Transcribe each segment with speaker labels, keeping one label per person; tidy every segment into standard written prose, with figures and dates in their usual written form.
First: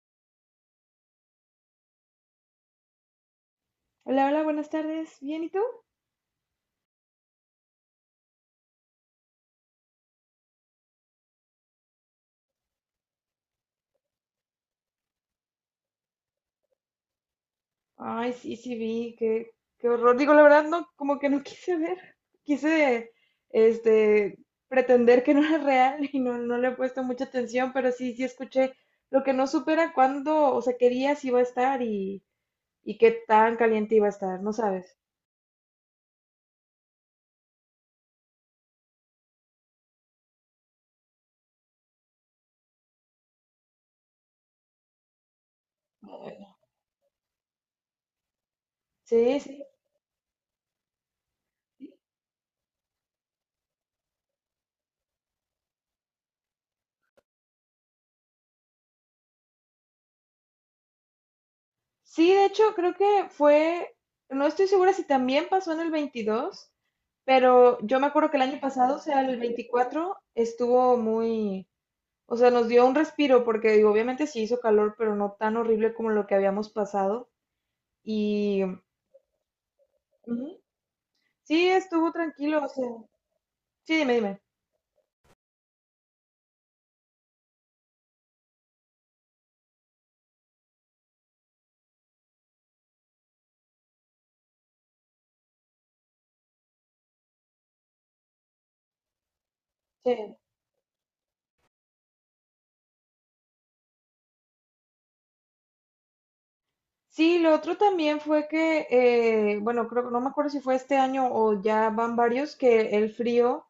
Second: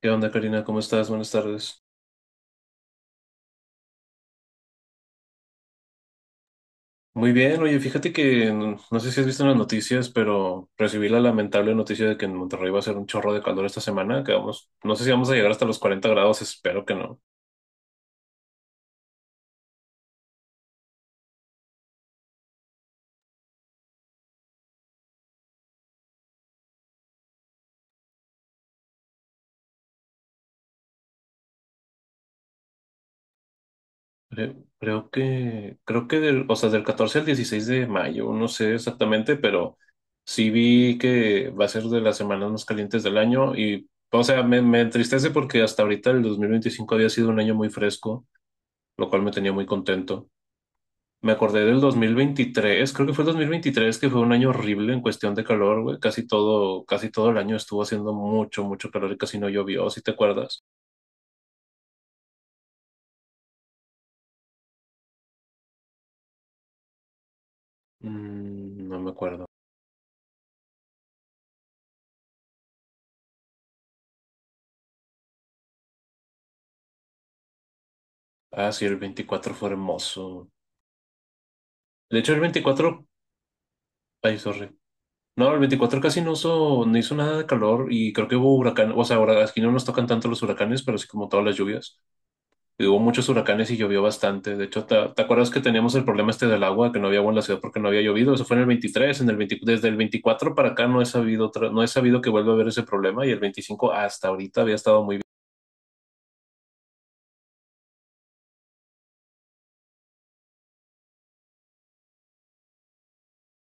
Speaker 1: ¿Qué onda, Karina? ¿Cómo estás? Buenas tardes.
Speaker 2: Hola, hola, buenas tardes. ¿Bien y tú?
Speaker 1: Muy bien, oye, fíjate que no sé si has visto en las noticias, pero recibí la lamentable noticia de que en Monterrey va a ser un chorro de calor esta semana, que vamos, no sé si vamos a llegar hasta los 40 grados, espero que no.
Speaker 2: Ay, sí, sí vi, qué horror. Digo, la verdad, no, como que no quise ver. Quise, este, pretender que no era real y no, no le he puesto mucha atención, pero sí, sí escuché lo que no supera cuándo, o sea, qué días iba a estar y qué tan caliente iba a estar, no
Speaker 1: Cre-
Speaker 2: sabes.
Speaker 1: Creo, que, creo que del, o sea, del 14 al 16 de mayo, no sé exactamente, pero sí vi que va a ser de las semanas más calientes del año y, o sea, me entristece porque hasta ahorita el 2025 había sido un año muy fresco, lo cual me
Speaker 2: Sí,
Speaker 1: tenía
Speaker 2: sí.
Speaker 1: muy contento. Me acordé del 2023, creo que fue el 2023, que fue un año horrible en cuestión de calor, güey. Casi todo el año estuvo haciendo mucho, mucho calor y casi no llovió, ¿si te acuerdas?
Speaker 2: Sí, de hecho, creo que fue, no estoy segura si también pasó en el 22, pero yo me acuerdo que el año
Speaker 1: Mm,
Speaker 2: pasado, o
Speaker 1: no me
Speaker 2: sea, el
Speaker 1: acuerdo.
Speaker 2: 24, estuvo muy. O sea, nos dio un respiro porque digo, obviamente sí hizo calor, pero no tan horrible como lo que habíamos pasado. Y
Speaker 1: Ah, sí, el 24 fue hermoso.
Speaker 2: ujú, sí, estuvo
Speaker 1: De hecho, el
Speaker 2: tranquilo. O sea,
Speaker 1: 24,
Speaker 2: sí, dime,
Speaker 1: ay,
Speaker 2: dime.
Speaker 1: sorry. No, el 24 casi no hizo nada de calor y creo que hubo huracán, o sea, ahora aquí no nos tocan tanto los huracanes, pero sí como todas las lluvias. Y hubo muchos huracanes y llovió bastante. De hecho, ¿te acuerdas que teníamos el problema este del agua, que no había agua en la ciudad porque no había llovido? Eso fue en el 23, en el 20, desde el 24 para acá no he sabido, no he sabido que vuelva a haber ese problema y el 25 hasta ahorita había estado muy bien.
Speaker 2: Sí, lo otro también fue que, bueno, creo que no me acuerdo si fue este año o ya van varios, que el frío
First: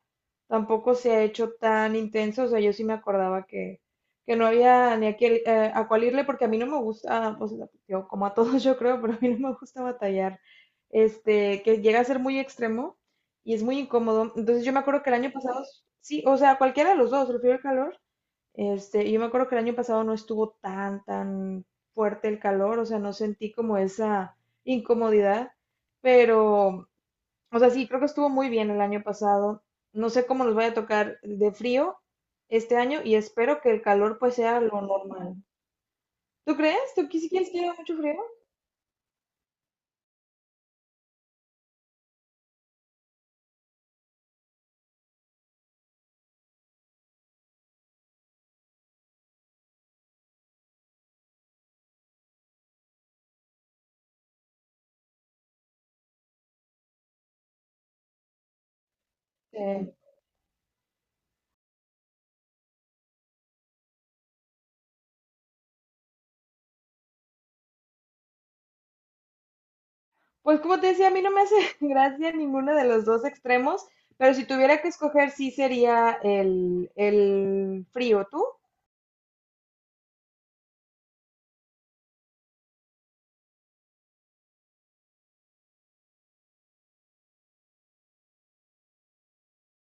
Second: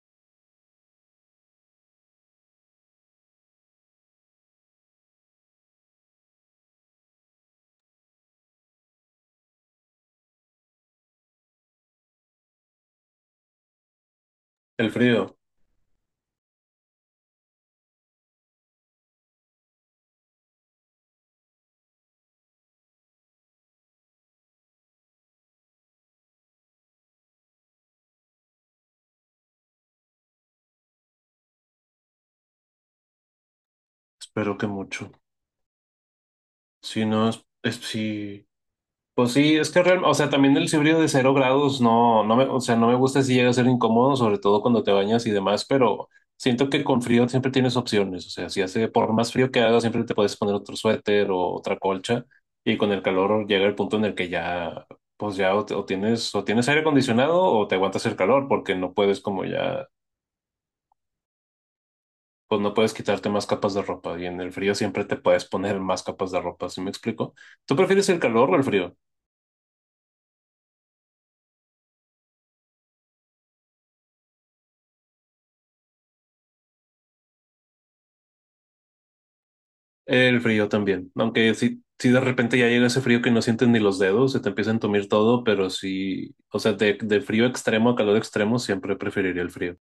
Speaker 2: tampoco se ha hecho tan intenso. O sea, yo sí me acordaba que no había ni a cuál irle, porque a mí no me gusta, pues, yo como a todos yo creo, pero a mí no me gusta batallar. Que llega a ser muy extremo y es muy incómodo. Entonces yo me
Speaker 1: El
Speaker 2: acuerdo que el año
Speaker 1: frío,
Speaker 2: pasado, sí, o sea, cualquiera de los dos, el frío y el calor, yo me acuerdo que el año pasado no estuvo tan fuerte el calor, o sea, no sentí como esa incomodidad, pero, o sea, sí, creo que estuvo muy bien el año pasado. No sé cómo nos vaya a tocar de frío este año y espero que el calor pues
Speaker 1: espero
Speaker 2: sea
Speaker 1: que
Speaker 2: lo
Speaker 1: mucho.
Speaker 2: normal. ¿Tú crees? ¿Tú
Speaker 1: Si no,
Speaker 2: si quieres que haga mucho frío?
Speaker 1: sí, pues sí, es que o sea, también el híbrido de 0 grados o sea, no me gusta si llega a ser incómodo, sobre todo cuando te bañas y demás, pero siento que con frío siempre tienes opciones. O sea, si hace, por más frío que haga, siempre te puedes poner otro suéter o otra colcha, y con el calor llega el punto en el que ya, pues ya o, o tienes aire acondicionado o te aguantas el calor, porque no puedes como
Speaker 2: Eh,
Speaker 1: ya, pues no puedes quitarte más capas de ropa, y en el frío siempre te puedes poner más capas de ropa, ¿sí me explico? ¿Tú prefieres el calor o el frío?
Speaker 2: pues como te decía, a mí no me hace gracia ninguno de los dos extremos, pero si tuviera que escoger, sí sería el frío. ¿Tú?
Speaker 1: El frío también, aunque si de repente ya llega ese frío que no sientes ni los dedos, se te empieza a entumir todo, pero sí, o sea, de frío extremo a calor extremo siempre preferiría el frío.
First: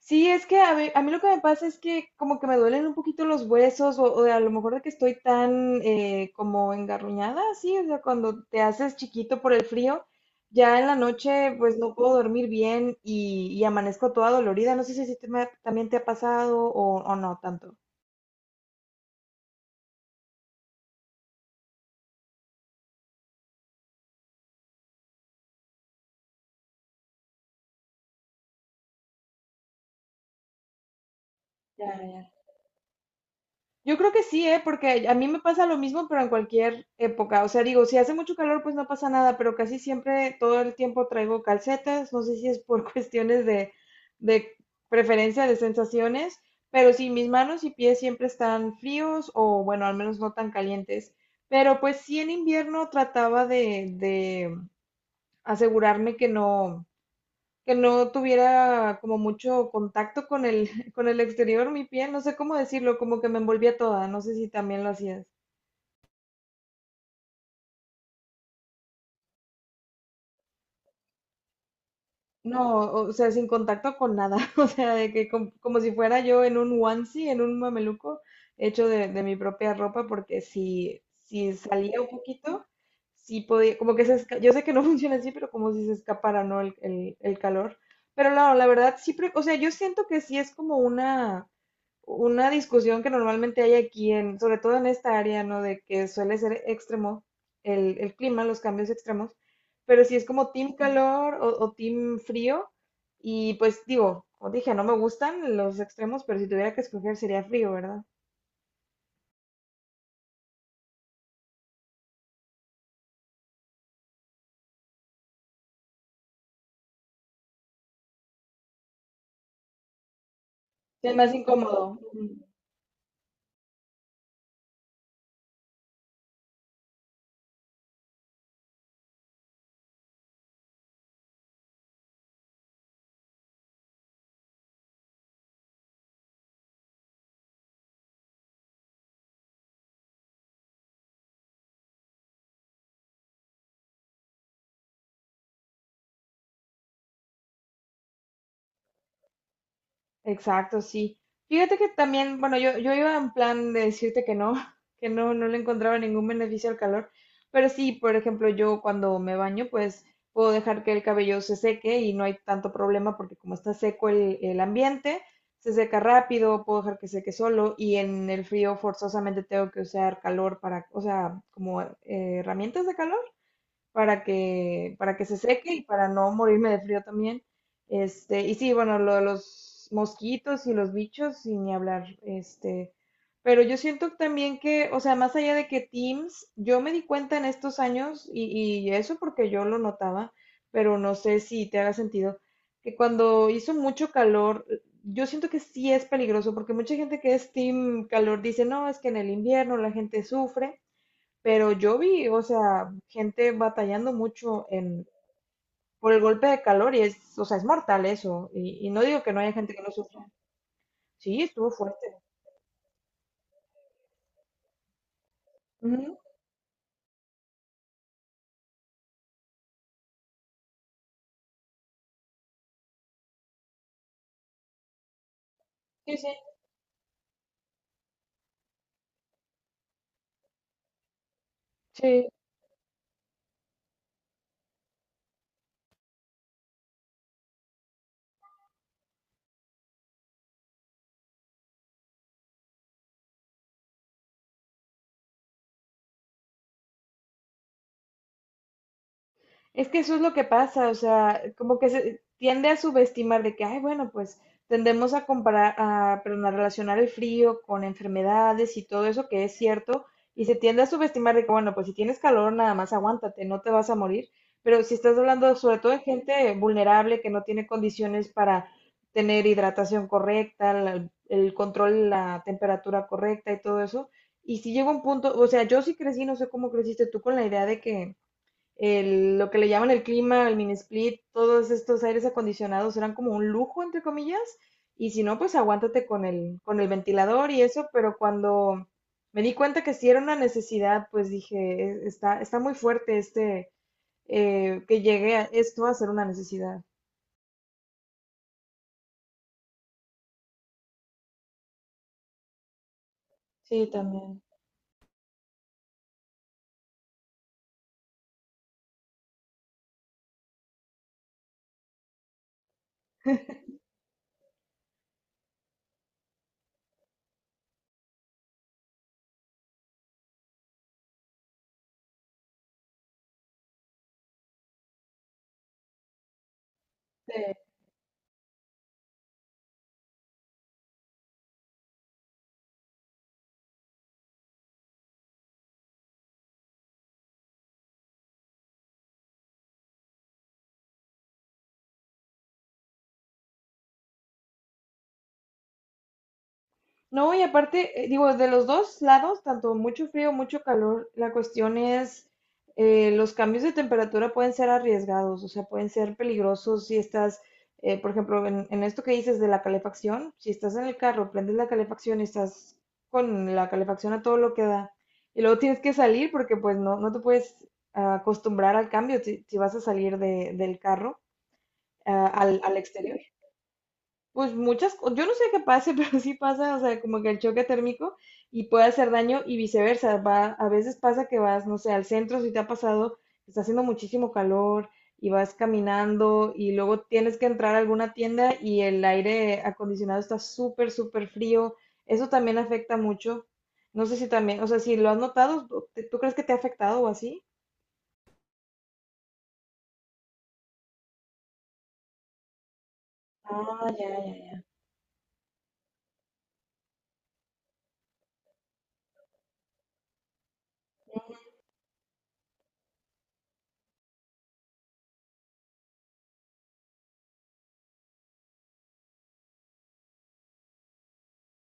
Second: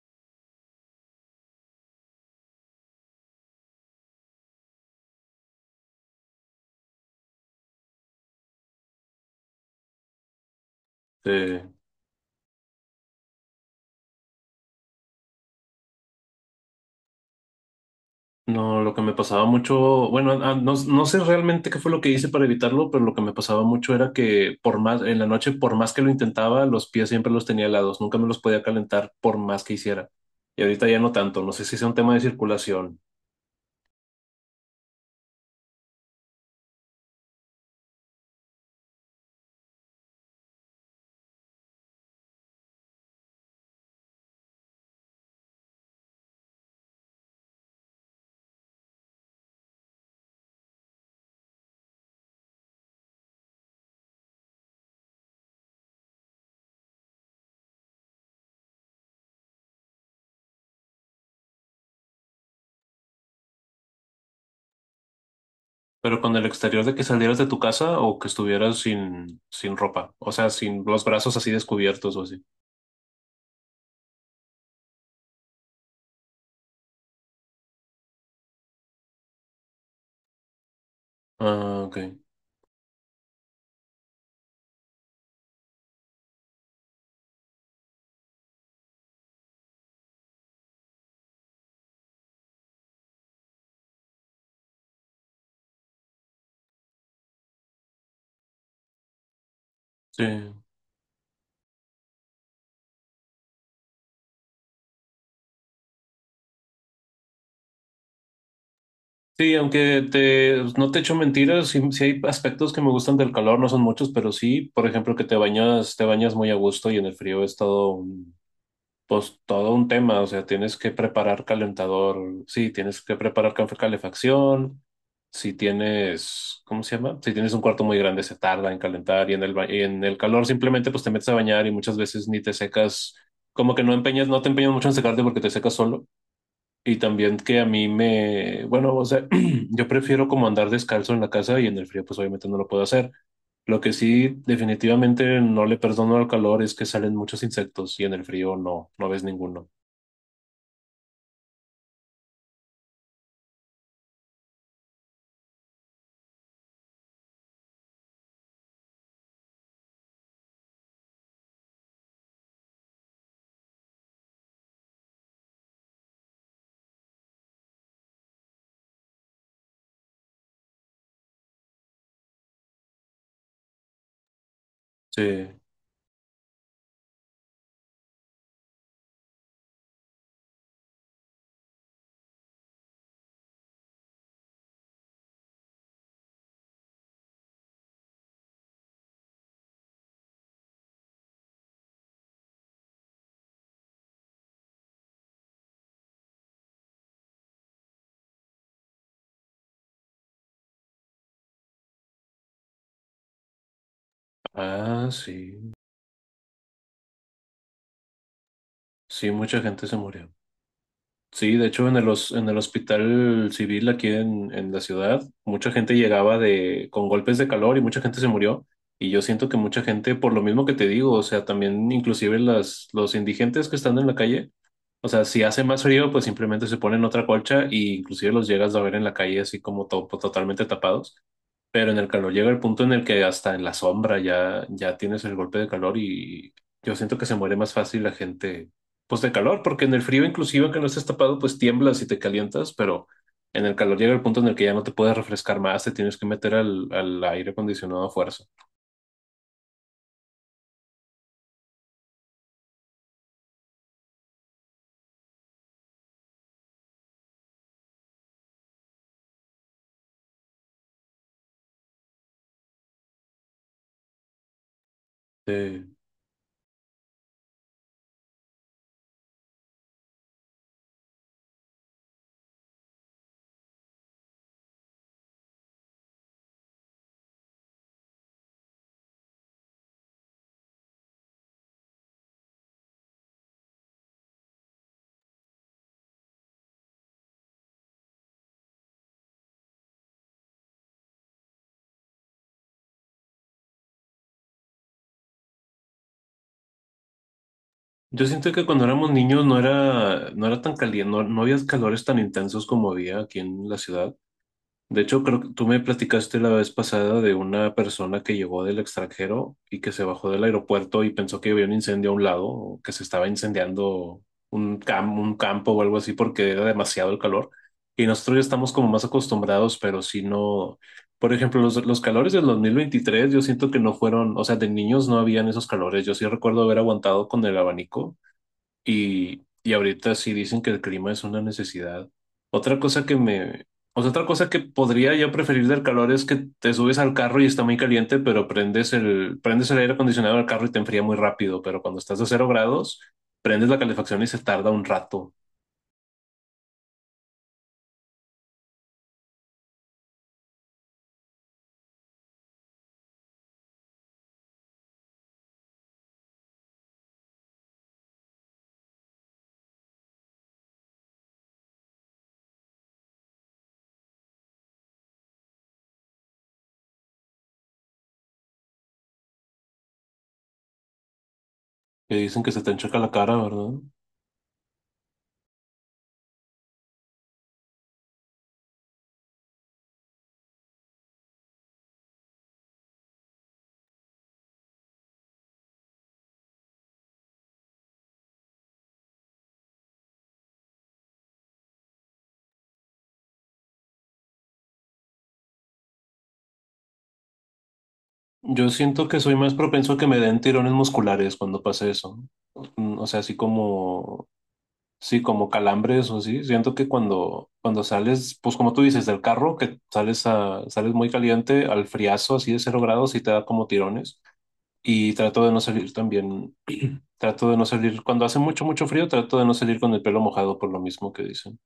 Speaker 2: Sí, es que a mí, lo que me pasa es que como que me duelen un poquito los huesos o a lo mejor de que estoy tan como engarruñada, sí, o sea, cuando te haces chiquito por el frío, ya en la noche
Speaker 1: Eh,
Speaker 2: pues no puedo dormir bien y amanezco toda dolorida. No sé si a ti te me también te ha pasado o no tanto.
Speaker 1: no, lo que me pasaba mucho, bueno, no sé realmente qué fue lo que hice para evitarlo, pero lo que me pasaba mucho era que por más, en la noche, por más que lo intentaba, los pies siempre los tenía helados, nunca me los podía calentar por más que hiciera. Y ahorita ya no tanto, no sé si sea un tema de
Speaker 2: Ya,
Speaker 1: circulación.
Speaker 2: yo creo que sí, ¿eh? Porque a mí me pasa lo mismo, pero en cualquier época. O sea, digo, si hace mucho calor, pues no pasa nada, pero casi siempre todo el tiempo traigo calcetas. No sé si es por cuestiones de preferencia de sensaciones, pero sí, mis manos y pies siempre están fríos o, bueno, al menos no tan calientes. Pero pues sí, en invierno trataba de asegurarme que no tuviera como mucho contacto con el, con el exterior, mi piel, no sé cómo decirlo, como que me envolvía toda, no sé si también lo hacías.
Speaker 1: Pero con el exterior de que salieras de tu casa o que estuvieras sin ropa, o sea, sin los brazos así descubiertos o así.
Speaker 2: No, o sea, sin contacto con nada, o sea, de que como si fuera yo en un onesie, en un mameluco, hecho de mi propia ropa, porque si
Speaker 1: Ah, ok.
Speaker 2: salía un poquito, sí podía, como que yo sé que no funciona así, pero como si se escapara, ¿no? El calor. Pero no, la verdad, sí, o sea, yo siento que sí es como una discusión que normalmente hay aquí, sobre todo en esta área, ¿no? De que suele ser extremo el clima, los cambios extremos. Pero si
Speaker 1: Sí.
Speaker 2: es como team calor o team frío, y pues digo, como dije, no me gustan los extremos, pero si tuviera que escoger sería frío, ¿verdad?
Speaker 1: Sí, aunque no te echo mentiras, sí, sí hay aspectos que me gustan del calor, no son muchos, pero sí, por ejemplo, que te bañas muy a gusto y en el frío es todo, pues todo un tema, o sea, tienes que
Speaker 2: Sí, es más
Speaker 1: preparar
Speaker 2: incómodo.
Speaker 1: calentador, sí, tienes que preparar calefacción, si tienes, ¿cómo se llama? Si tienes un cuarto muy grande se tarda en calentar y en el calor simplemente pues te metes a bañar y muchas veces ni te secas, como que no te empeñas mucho en secarte porque te secas solo. Y también que bueno, o sea, yo prefiero como andar descalzo en la casa y en el frío pues obviamente no lo puedo hacer. Lo que sí definitivamente no le perdono al calor es que salen muchos insectos y en el frío no ves ninguno.
Speaker 2: Exacto, sí. Fíjate que también, bueno, yo iba en plan de decirte que no, que no, no le encontraba ningún beneficio al calor, pero sí, por ejemplo, yo cuando me baño, pues puedo dejar que el cabello se seque y no hay tanto problema porque como está seco el ambiente, se seca rápido, puedo dejar que seque solo y en el frío forzosamente tengo que usar calor para, o sea, como herramientas de calor para que, para
Speaker 1: Sí.
Speaker 2: que se seque y para no morirme de frío también. Y sí, bueno, lo de los mosquitos y los bichos, sin ni hablar, pero yo siento también que, o sea, más allá de que Teams, yo me di cuenta en estos años, y eso porque yo lo notaba, pero no sé si te haga sentido, que cuando hizo mucho calor, yo siento que sí es peligroso, porque mucha gente que es Team calor dice, no, es que en el invierno la gente sufre, pero yo vi, o sea, gente batallando mucho
Speaker 1: Ah, sí.
Speaker 2: por el golpe de calor y es, o sea, es mortal eso. Y no digo que
Speaker 1: Sí,
Speaker 2: no haya
Speaker 1: mucha
Speaker 2: gente que
Speaker 1: gente
Speaker 2: lo
Speaker 1: se
Speaker 2: sufra.
Speaker 1: murió.
Speaker 2: Sí,
Speaker 1: Sí, de
Speaker 2: estuvo
Speaker 1: hecho
Speaker 2: fuerte.
Speaker 1: en el hospital civil aquí en la ciudad, mucha gente
Speaker 2: Ujú,
Speaker 1: llegaba con golpes de calor y mucha gente se murió. Y yo siento que mucha gente, por lo mismo que te digo, o sea, también inclusive las, los indigentes que están en la calle. O sea, si hace más frío,
Speaker 2: sí,
Speaker 1: pues
Speaker 2: sí.
Speaker 1: simplemente se ponen otra colcha y inclusive los llegas a ver en la calle así como pues, totalmente tapados. Pero en el
Speaker 2: Sí.
Speaker 1: calor llega el punto en el que hasta en la sombra ya, ya tienes el golpe de calor y yo siento que se muere más fácil la gente, pues de calor, porque en el frío inclusive que no estés tapado, pues tiemblas y te calientas, pero en el calor llega el punto en el que ya no te puedes refrescar más, te tienes que meter al aire acondicionado a fuerza.
Speaker 2: Es que eso es lo que pasa, o sea, como que se tiende a subestimar de que, ay, bueno, pues tendemos a comparar, a, perdón, a relacionar el frío con enfermedades y todo eso que es cierto, y se tiende a subestimar de que, bueno, pues si tienes calor, nada más aguántate, no te vas a morir. Pero si estás hablando sobre todo de gente vulnerable que no tiene condiciones para tener hidratación correcta, el control, la temperatura correcta y todo eso, y si llega un punto, o sea, yo sí crecí, no sé cómo creciste tú con la idea de que lo que le llaman el clima, el mini split, todos estos aires acondicionados eran como un lujo, entre comillas, y si no, pues aguántate con el ventilador y eso, pero cuando me di cuenta que sí era una necesidad, pues dije, "Está muy fuerte este, que llegue a esto a ser una necesidad".
Speaker 1: Yo siento que cuando éramos niños no era tan caliente, no había calores tan intensos como había aquí en la
Speaker 2: Sí,
Speaker 1: ciudad.
Speaker 2: también.
Speaker 1: De hecho, creo que tú me platicaste la vez pasada de una persona que llegó del extranjero y que se bajó del aeropuerto y pensó que había un incendio a un lado, o que se estaba incendiando un campo o algo así porque era demasiado el calor. Y nosotros ya estamos como más acostumbrados, pero si no, por ejemplo, los calores del 2023 yo siento que no fueron, o sea, de niños no habían esos calores. Yo sí recuerdo haber aguantado con el abanico y ahorita sí dicen que el clima es una necesidad. Otra cosa que me, o sea, otra cosa que podría yo preferir del calor es que te subes al carro y está muy caliente, pero prendes el aire acondicionado del carro y te enfría muy rápido. Pero cuando estás a 0 grados, prendes la calefacción y se tarda un rato.
Speaker 2: No, y aparte, digo, de los dos lados, tanto mucho frío, mucho calor, la cuestión es, los cambios de temperatura pueden ser arriesgados, o sea, pueden ser peligrosos si estás, por ejemplo, en esto que dices de la calefacción, si estás en el carro, prendes la calefacción y estás con la calefacción a todo lo que da, y luego tienes que salir porque pues no, no te puedes acostumbrar al cambio si vas a salir del carro
Speaker 1: Que dicen que
Speaker 2: al,
Speaker 1: se te
Speaker 2: al
Speaker 1: enchoca la
Speaker 2: exterior.
Speaker 1: cara, ¿verdad?
Speaker 2: Pues muchas, yo no sé qué pase, pero sí pasa, o sea, como que el choque térmico y puede hacer daño y viceversa. Va, a veces pasa que vas, no sé, al centro, si te ha pasado, está haciendo muchísimo calor y vas caminando y luego tienes que entrar a alguna tienda y el aire acondicionado está súper, súper frío. Eso también afecta mucho. No sé si también, o sea, si lo has notado, ¿tú crees que te ha afectado o así?
Speaker 1: Yo siento que soy más propenso a que me den tirones musculares cuando pasa eso. Mm, o sea, así
Speaker 2: Ah, ya,
Speaker 1: como.
Speaker 2: ya.
Speaker 1: Sí, como calambres o así. Siento que cuando sales, pues como tú dices, del carro, que sales muy caliente al friazo, así de 0 grados, y te da como tirones. Y trato de no salir también, trato de no salir, cuando hace mucho, mucho frío, trato de no salir con el pelo mojado por lo mismo que dicen.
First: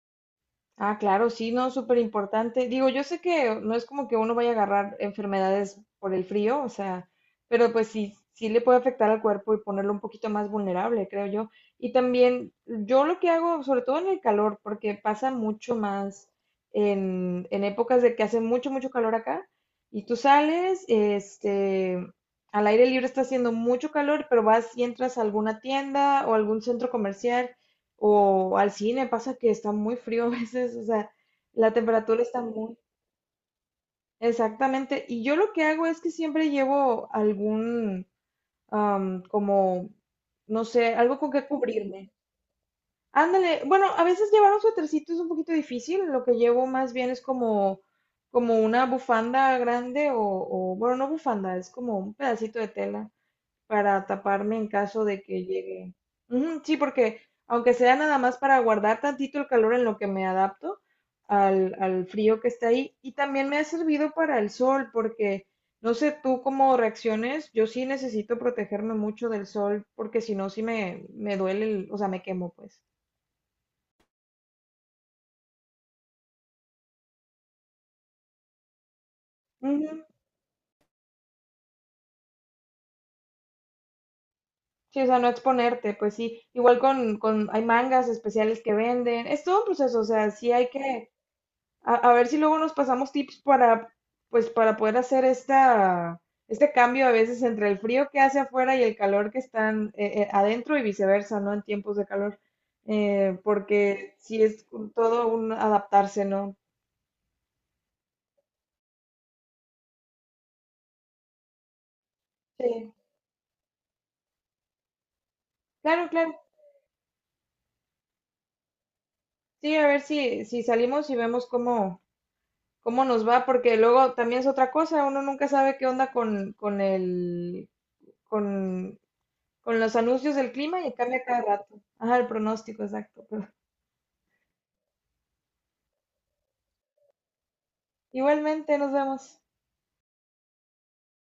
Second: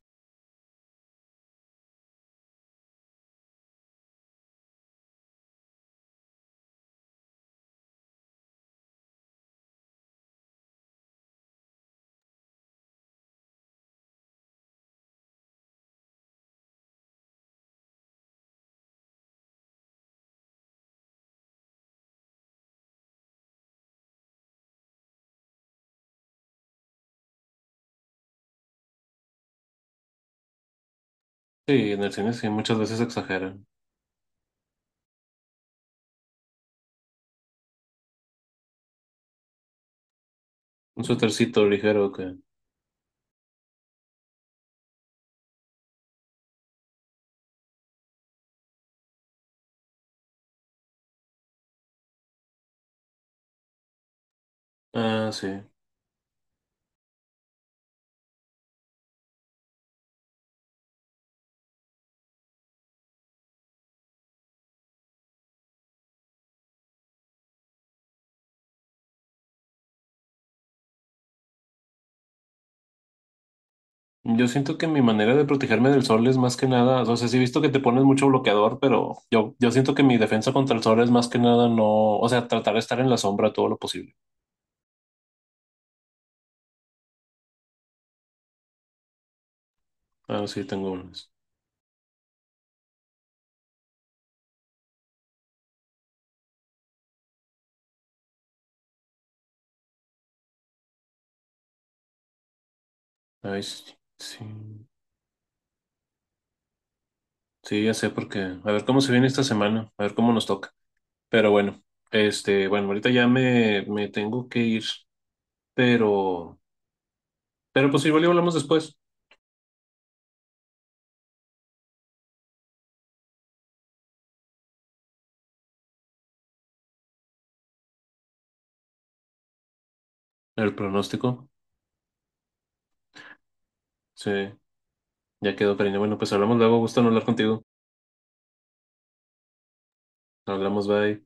Speaker 2: Ah, claro, sí, no, súper importante. Digo, yo sé que no es como que uno vaya a agarrar enfermedades por el frío, o sea, pero pues sí, sí le puede afectar al cuerpo y ponerlo un poquito más vulnerable, creo yo. Y también yo lo que hago, sobre todo en el calor, porque pasa mucho más en épocas de que hace mucho, mucho calor acá, y tú sales, al aire libre está haciendo mucho calor, pero vas y entras a alguna tienda o algún centro comercial. O al cine, pasa que está muy frío a veces, o sea, la
Speaker 1: Sí, en el
Speaker 2: temperatura
Speaker 1: cine
Speaker 2: está
Speaker 1: sí, muchas
Speaker 2: muy...
Speaker 1: veces exageran.
Speaker 2: Exactamente. Y yo lo que hago es que siempre llevo algún, como, no sé,
Speaker 1: Un
Speaker 2: algo con que
Speaker 1: suétercito ligero
Speaker 2: cubrirme.
Speaker 1: que.
Speaker 2: Ándale, bueno, a veces llevar un suétercito es un poquito difícil, lo que llevo más bien es como una bufanda grande o, bueno, no bufanda, es como un pedacito de tela para taparme en caso de
Speaker 1: Ah,
Speaker 2: que
Speaker 1: sí.
Speaker 2: llegue. Ujú, sí, porque aunque sea nada más para guardar tantito el calor en lo que me adapto al frío que está ahí, y también me ha servido para el sol, porque no sé tú cómo reacciones, yo sí necesito protegerme mucho del sol, porque si no, sí me duele, o sea, me quemo, pues.
Speaker 1: Yo siento que mi manera de protegerme del sol es más que nada, o sea, sí he visto que te pones mucho bloqueador, pero yo
Speaker 2: Ujú,
Speaker 1: siento que mi defensa contra el sol es más que nada, ¿no?, o sea, tratar de estar en la sombra todo lo posible.
Speaker 2: sí, o sea, no exponerte, pues sí. Igual hay mangas especiales que venden. Es todo un proceso, o sea,
Speaker 1: Ah,
Speaker 2: sí
Speaker 1: sí,
Speaker 2: hay
Speaker 1: tengo
Speaker 2: que.
Speaker 1: unas.
Speaker 2: A ver si luego nos pasamos tips pues, para poder hacer este cambio a veces entre el frío que hace afuera y el calor que están adentro y viceversa, ¿no? En tiempos de calor. Eh,
Speaker 1: Ay, sí,
Speaker 2: porque sí
Speaker 1: sí,
Speaker 2: es todo un adaptarse, ¿no?
Speaker 1: sí, ya sé porque, a ver cómo se viene esta semana, a ver cómo nos toca. Pero bueno,
Speaker 2: Sí.
Speaker 1: ahorita ya me tengo que ir,
Speaker 2: Claro, claro.
Speaker 1: pero, pero pues igual y hablamos después.
Speaker 2: Sí, a ver si salimos y vemos cómo nos va, porque luego también es otra cosa, uno nunca sabe qué onda con, con los anuncios del
Speaker 1: El
Speaker 2: clima y cambia cada
Speaker 1: pronóstico,
Speaker 2: rato. Ajá, el pronóstico, exacto.
Speaker 1: sí, ya quedó, cariño. Bueno, pues hablamos luego, gusto en hablar contigo.
Speaker 2: Igualmente, nos vemos.
Speaker 1: Hablamos, bye.